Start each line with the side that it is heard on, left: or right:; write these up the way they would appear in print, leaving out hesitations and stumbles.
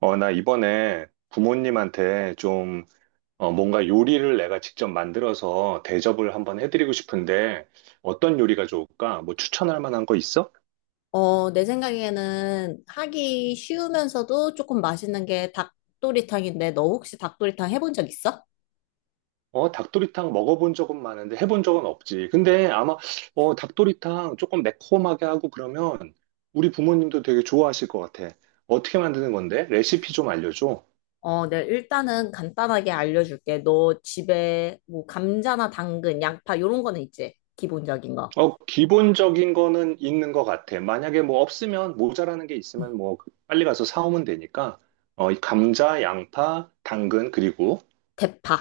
right: 나 이번에 부모님한테 좀, 뭔가 요리를 내가 직접 만들어서 대접을 한번 해드리고 싶은데, 어떤 요리가 좋을까? 뭐 추천할 만한 거 있어?
left: 내 생각에는 하기 쉬우면서도 조금 맛있는 게 닭도리탕인데, 너 혹시 닭도리탕 해본 적 있어?
right: 닭도리탕 먹어본 적은 많은데 해본 적은 없지. 근데 아마, 닭도리탕 조금 매콤하게 하고 그러면 우리 부모님도 되게 좋아하실 것 같아. 어떻게 만드는 건데? 레시피 좀 알려줘.
left: 네, 일단은 간단하게 알려줄게. 너 집에 뭐 감자나 당근, 양파 요런 거는 있지? 기본적인 거.
right: 기본적인 거는 있는 것 같아. 만약에 뭐 없으면 모자라는 게
left: 음,
right: 있으면 뭐 빨리 가서 사오면 되니까. 이 감자, 양파, 당근, 그리고
left: 대파.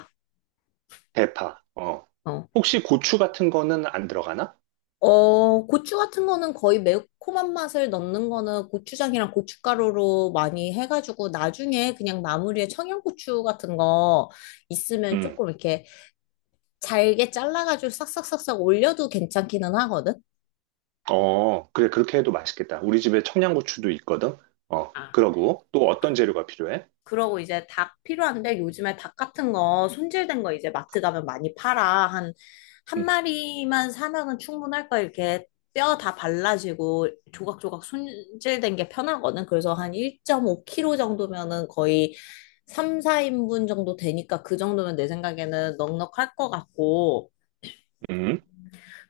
right: 대파. 어.
left: 어.
right: 혹시 고추 같은 거는 안 들어가나?
left: 고추 같은 거는 거의 매콤한 맛을 넣는 거는 고추장이랑 고춧가루로 많이 해가지고 나중에 그냥 마무리에 청양고추 같은 거 있으면
right: 음.
left: 조금 이렇게 잘게 잘라가지고 싹싹싹싹 올려도 괜찮기는 하거든?
right: 어, 그래. 그렇게 해도 맛있겠다. 우리 집에 청양고추도 있거든.
left: 아,
right: 그러고 또 어떤 재료가 필요해?
left: 그러고 이제 닭 필요한데 요즘에 닭 같은 거 손질된 거 이제 마트 가면 많이 팔아. 한
right: 음.
left: 마리만 사면은 충분할 거야. 이렇게 뼈 다 발라지고 조각조각 손질된 게 편하거든. 그래서 한 1.5kg 정도면은 거의 3, 4인분 정도 되니까 그 정도면 내 생각에는 넉넉할 것 같고.
right: 음.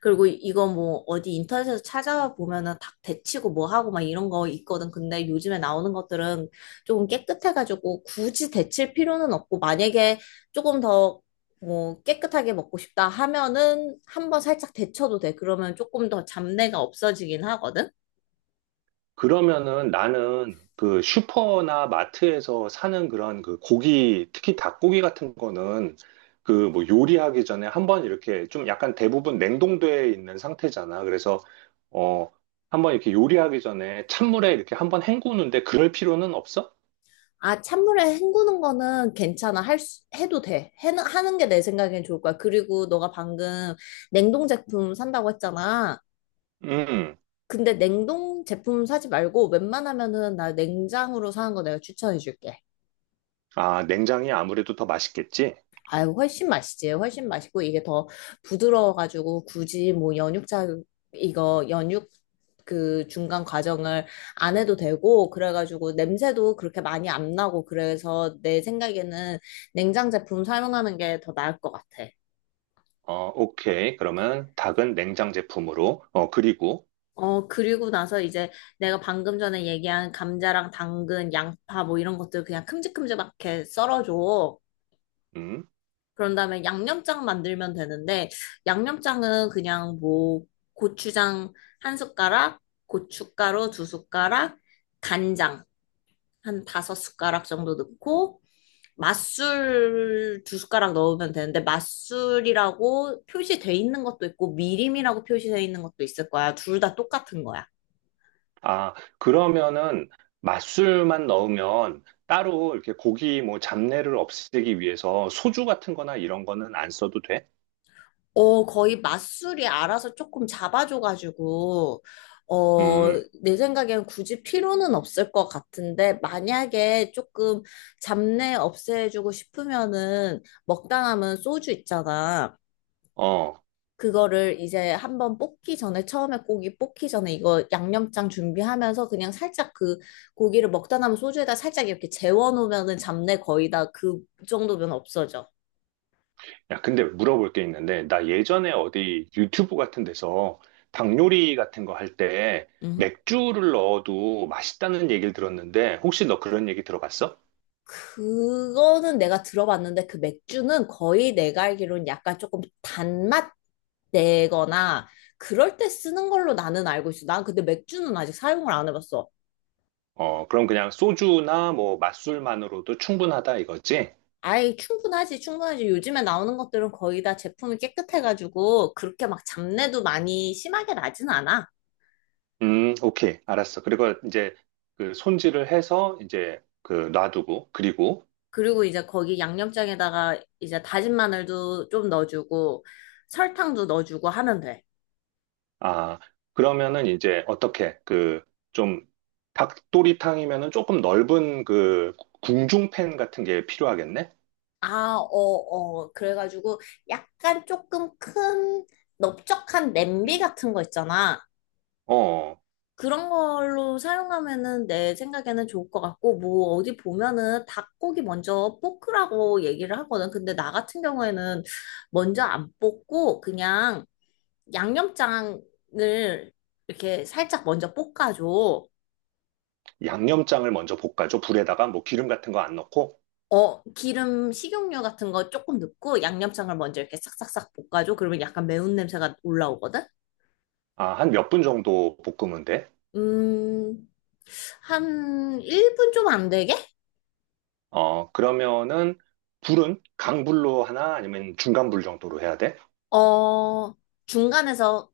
left: 그리고 이거 뭐 어디 인터넷에서 찾아보면은 닭 데치고 뭐 하고 막 이런 거 있거든. 근데 요즘에 나오는 것들은 조금 깨끗해가지고 굳이 데칠 필요는 없고 만약에 조금 더 뭐 깨끗하게 먹고 싶다 하면은 한번 살짝 데쳐도 돼. 그러면 조금 더 잡내가 없어지긴 하거든.
right: 그러면은 나는 그 슈퍼나 마트에서 사는 그런 그 고기, 특히 닭고기 같은 거는 그 뭐 요리하기 전에 한번 이렇게 좀 약간 대부분 냉동돼 있는 상태잖아. 그래서 어, 한번 이렇게 요리하기 전에 찬물에 이렇게 한번 헹구는데 그럴 필요는 없어?
left: 아, 찬물에 헹구는 거는 괜찮아. 할 수, 해도 돼. 하는 게 내 생각엔 좋을 거야. 그리고 너가 방금 냉동 제품 산다고 했잖아.
right: 음.
left: 근데 냉동 제품 사지 말고 웬만하면은 나 냉장으로 사는 거 내가 추천해 줄게.
right: 아, 냉장이 아무래도 더 맛있겠지?
left: 아유, 훨씬 맛있지. 훨씬 맛있고 이게 더 부드러워가지고 굳이 뭐 연육자, 이거 연육 그 중간 과정을 안 해도 되고 그래가지고 냄새도 그렇게 많이 안 나고 그래서 내 생각에는 냉장 제품 사용하는 게 더 나을 것 같아.
right: 어, 오케이. 그러면 닭은 냉장 제품으로. 그리고
left: 그리고 나서 이제 내가 방금 전에 얘기한 감자랑 당근, 양파 뭐 이런 것들 그냥 큼직큼직하게 썰어줘.
right: 음.
left: 그런 다음에 양념장 만들면 되는데, 양념장은 그냥 뭐, 고추장 한 숟가락, 고춧가루 두 숟가락, 간장 한 다섯 숟가락 정도 넣고, 맛술 두 숟가락 넣으면 되는데, 맛술이라고 표시돼 있는 것도 있고, 미림이라고 표시돼 있는 것도 있을 거야. 둘 다 똑같은 거야.
right: 아, 그러면은 맛술만 넣으면 따로 이렇게 고기 뭐 잡내를 없애기 위해서 소주 같은 거나 이런 거는 안 써도 돼?
left: 거의 맞술이 알아서 조금 잡아줘가지고, 어,
right: 음,
left: 내 생각엔 굳이 필요는 없을 것 같은데, 만약에 조금 잡내 없애주고 싶으면은, 먹다남은 소주 있잖아.
right: 어.
left: 그거를 이제 한번 볶기 전에, 처음에 고기 볶기 전에 이거 양념장 준비하면서 그냥 살짝 그 고기를 먹다 남은 소주에다 살짝 이렇게 재워놓으면은 잡내 거의 다 그 정도면 없어져.
right: 야, 근데 물어볼 게 있는데, 나 예전에 어디 유튜브 같은 데서 닭 요리 같은 거 할 때
left: 응?
right: 맥주를 넣어도 맛있다는 얘기를 들었는데, 혹시 너 그런 얘기 들어봤어?
left: 그거는 내가 들어봤는데 그 맥주는 거의 내가 알기로는 약간 조금 단맛 내거나 그럴 때 쓰는 걸로 나는 알고 있어. 난 근데 맥주는 아직 사용을 안 해봤어.
right: 그럼 그냥 소주나 뭐 맛술만으로도 충분하다 이거지?
left: 아이, 충분하지, 충분하지. 요즘에 나오는 것들은 거의 다 제품이 깨끗해가지고 그렇게 막 잡내도 많이 심하게 나진 않아.
right: 오케이. 알았어. 그리고 이제 그 손질을 해서 이제 그 놔두고, 그리고,
left: 그리고 이제 거기 양념장에다가 이제 다진 마늘도 좀 넣어주고 설탕도 넣어주고 하면 돼.
right: 아, 그러면은 이제 어떻게 그 좀 닭도리탕이면은 조금 넓은 그 궁중팬 같은 게 필요하겠네?
left: 아, 어, 어. 그래가지고 약간 조금 큰 넓적한 냄비 같은 거 있잖아.
right: 어,
left: 그런 걸로 사용하면은 내 생각에는 좋을 것 같고, 뭐 어디 보면은 닭고기 먼저 볶으라고 얘기를 하거든. 근데 나 같은 경우에는 먼저 안 볶고 그냥 양념장을 이렇게 살짝 먼저 볶아줘.
right: 양념장을 먼저 볶아줘. 불에다가 뭐 기름 같은 거 안 넣고,
left: 어, 기름, 식용유 같은 거 조금 넣고 양념장을 먼저 이렇게 싹싹싹 볶아줘. 그러면 약간 매운 냄새가 올라오거든?
right: 아, 한 몇 분 정도 볶으면 돼.
left: 음, 한 1분 좀 안 되게?
right: 그러면은 불은 강불로 하나 아니면 중간불 정도로 해야 돼?
left: 어, 중간에서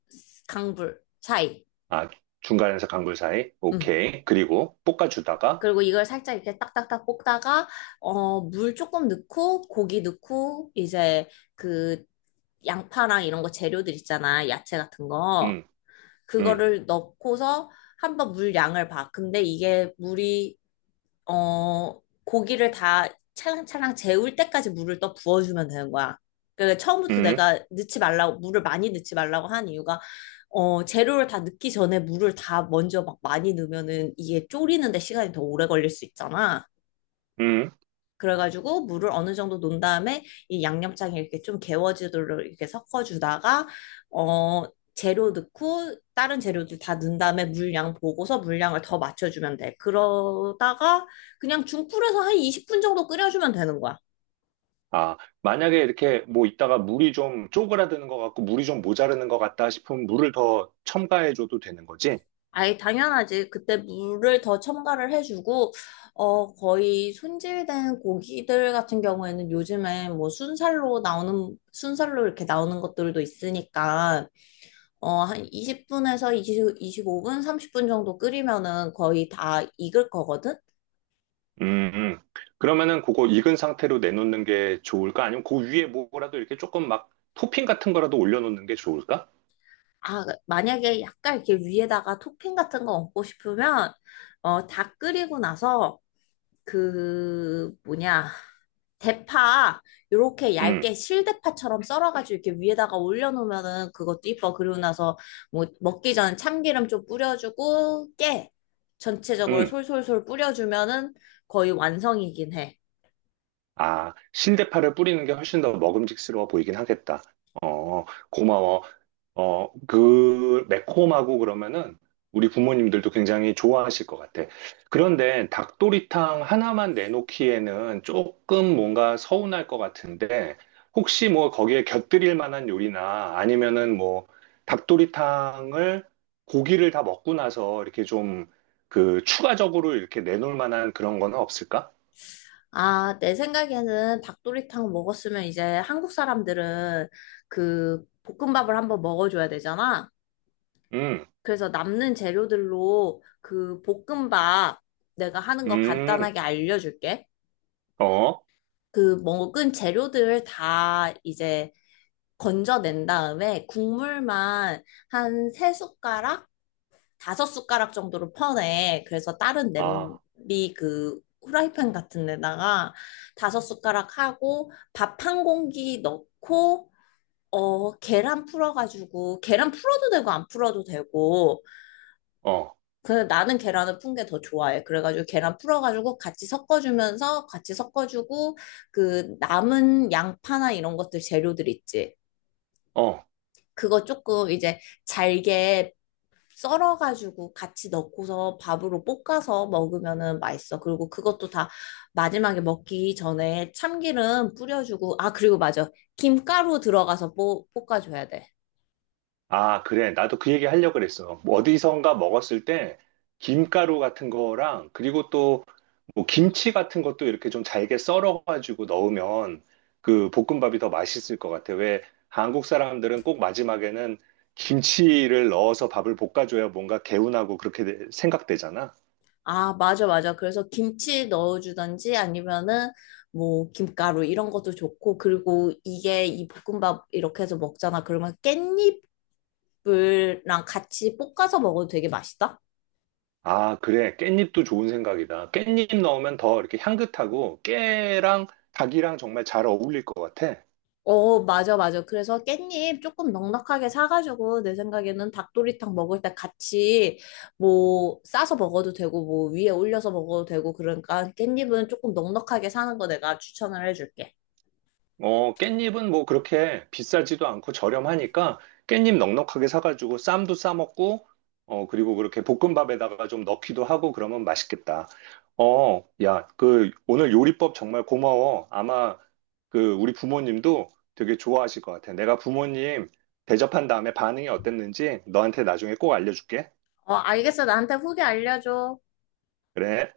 left: 강불 사이.
right: 아, 중간에서 강불 사이?
left: 음.
right: 오케이. 그리고 볶아주다가,
left: 그리고 이걸 살짝 이렇게 딱딱딱 볶다가, 어, 물 조금 넣고, 고기 넣고, 이제 그 양파랑 이런 거 재료들 있잖아. 야채 같은 거.
right: 음, 음,
left: 그거를 넣고서 한번 물 양을 봐. 근데 이게 물이 어, 고기를 다 차랑차랑 재울 때까지 물을 또 부어주면 되는 거야. 그 처음부터
right: 음,
left: 내가 넣지 말라고, 물을 많이 넣지 말라고 한 이유가, 재료를 다 넣기 전에 물을 다 먼저 막 많이 넣으면은 이게 졸이는데 시간이 더 오래 걸릴 수 있잖아.
right: 음.
left: 그래가지고 물을 어느 정도 놓은 다음에 이 양념장에 이렇게 좀 개워지도록 이렇게 섞어주다가 어 재료 넣고 다른 재료들 다 넣은 다음에 물량 보고서 물량을 더 맞춰주면 돼. 그러다가 그냥 중불에서 한 20분 정도 끓여주면 되는 거야.
right: 아, 만약에 이렇게 뭐 있다가 물이 좀 쪼그라드는 것 같고 물이 좀 모자르는 것 같다 싶으면 물을 더 첨가해줘도 되는 거지?
left: 아예 당연하지. 그때 물을 더 첨가를 해주고 거의 손질된 고기들 같은 경우에는 요즘에 뭐 순살로 나오는 순살로 이렇게 나오는 것들도 있으니까 한 20분에서 2 5분 30분 정도 끓이면은 거의 다 익을 거거든?
right: 음, 음. 그러면은 그거 익은 상태로 내놓는 게 좋을까? 아니면 그 위에 뭐라도 이렇게 조금 막 토핑 같은 거라도 올려놓는 게 좋을까?
left: 아, 만약에 약간 이렇게 위에다가 토핑 같은 거 얹고 싶으면, 어, 다 끓이고 나서 그, 뭐냐, 대파, 요렇게
right: 음,
left: 얇게 실대파처럼 썰어가지고 이렇게 위에다가 올려놓으면은 그것도 이뻐. 그리고 나서 뭐 먹기 전에 참기름 좀 뿌려주고, 깨. 전체적으로
right: 음.
left: 솔솔솔 뿌려주면은 거의 완성이긴 해.
right: 아, 신대파를 뿌리는 게 훨씬 더 먹음직스러워 보이긴 하겠다. 어, 고마워. 그 매콤하고 그러면은 우리 부모님들도 굉장히 좋아하실 것 같아. 그런데 닭도리탕 하나만 내놓기에는 조금 뭔가 서운할 것 같은데 혹시 뭐 거기에 곁들일 만한 요리나 아니면은 뭐 닭도리탕을 고기를 다 먹고 나서 이렇게 좀 그 추가적으로 이렇게 내놓을 만한 그런 거는 없을까?
left: 아, 내 생각에는 닭도리탕 먹었으면 이제 한국 사람들은 그 볶음밥을 한번 먹어줘야 되잖아.
right: 음,
left: 그래서 남는 재료들로 그 볶음밥 내가 하는 거
right: 음,
left: 간단하게 알려줄게.
right: 어,
left: 그 먹은 재료들 다 이제 건져낸 다음에 국물만 한 세 숟가락? 다섯 숟가락 정도로 퍼내. 그래서 다른
right: 아,
left: 냄비 그 후라이팬 같은 데다가 다섯 숟가락 하고 밥 한 공기 넣고 계란 풀어가지고 계란 풀어도 되고 안 풀어도 되고
right: 어,
left: 근데 나는 계란을 푼 게 더 좋아해. 그래가지고 계란 풀어가지고 같이 섞어주면서 같이 섞어주고 그 남은 양파나 이런 것들 재료들 있지.
right: 어.
left: 그거 조금 이제 잘게 썰어가지고 같이 넣고서 밥으로 볶아서 먹으면은 맛있어. 그리고 그것도 다 마지막에 먹기 전에 참기름 뿌려주고, 아, 그리고 맞아. 김가루 들어가서 볶아줘야 돼.
right: 아, 그래. 나도 그 얘기 하려고 그랬어. 뭐 어디선가 먹었을 때 김가루 같은 거랑 그리고 또 뭐 김치 같은 것도 이렇게 좀 잘게 썰어가지고 넣으면 그 볶음밥이 더 맛있을 것 같아. 왜 한국 사람들은 꼭 마지막에는 김치를 넣어서 밥을 볶아줘야 뭔가 개운하고 그렇게 생각되잖아.
left: 아, 맞아, 맞아. 그래서 김치 넣어주던지 아니면은 뭐 김가루 이런 것도 좋고, 그리고 이게 이 볶음밥 이렇게 해서 먹잖아. 그러면 깻잎이랑 같이 볶아서 먹어도 되게 맛있다.
right: 아, 그래. 깻잎도 좋은 생각이다. 깻잎 넣으면 더 이렇게 향긋하고 깨랑 닭이랑 정말 잘 어울릴 것 같아.
left: 어, 맞아, 맞아. 그래서 깻잎 조금 넉넉하게 사가지고, 내 생각에는 닭도리탕 먹을 때 같이, 뭐, 싸서 먹어도 되고, 뭐, 위에 올려서 먹어도 되고, 그러니까 깻잎은 조금 넉넉하게 사는 거 내가 추천을 해줄게.
right: 깻잎은 뭐 그렇게 비싸지도 않고 저렴하니까 깻잎 넉넉하게 사가지고 쌈도 싸먹고, 그리고 그렇게 볶음밥에다가 좀 넣기도 하고 그러면 맛있겠다. 야, 그 오늘 요리법 정말 고마워. 아마 그 우리 부모님도 되게 좋아하실 것 같아. 내가 부모님 대접한 다음에 반응이 어땠는지 너한테 나중에 꼭 알려줄게.
left: 어, 알겠어. 나한테 후기 알려줘.
right: 그래.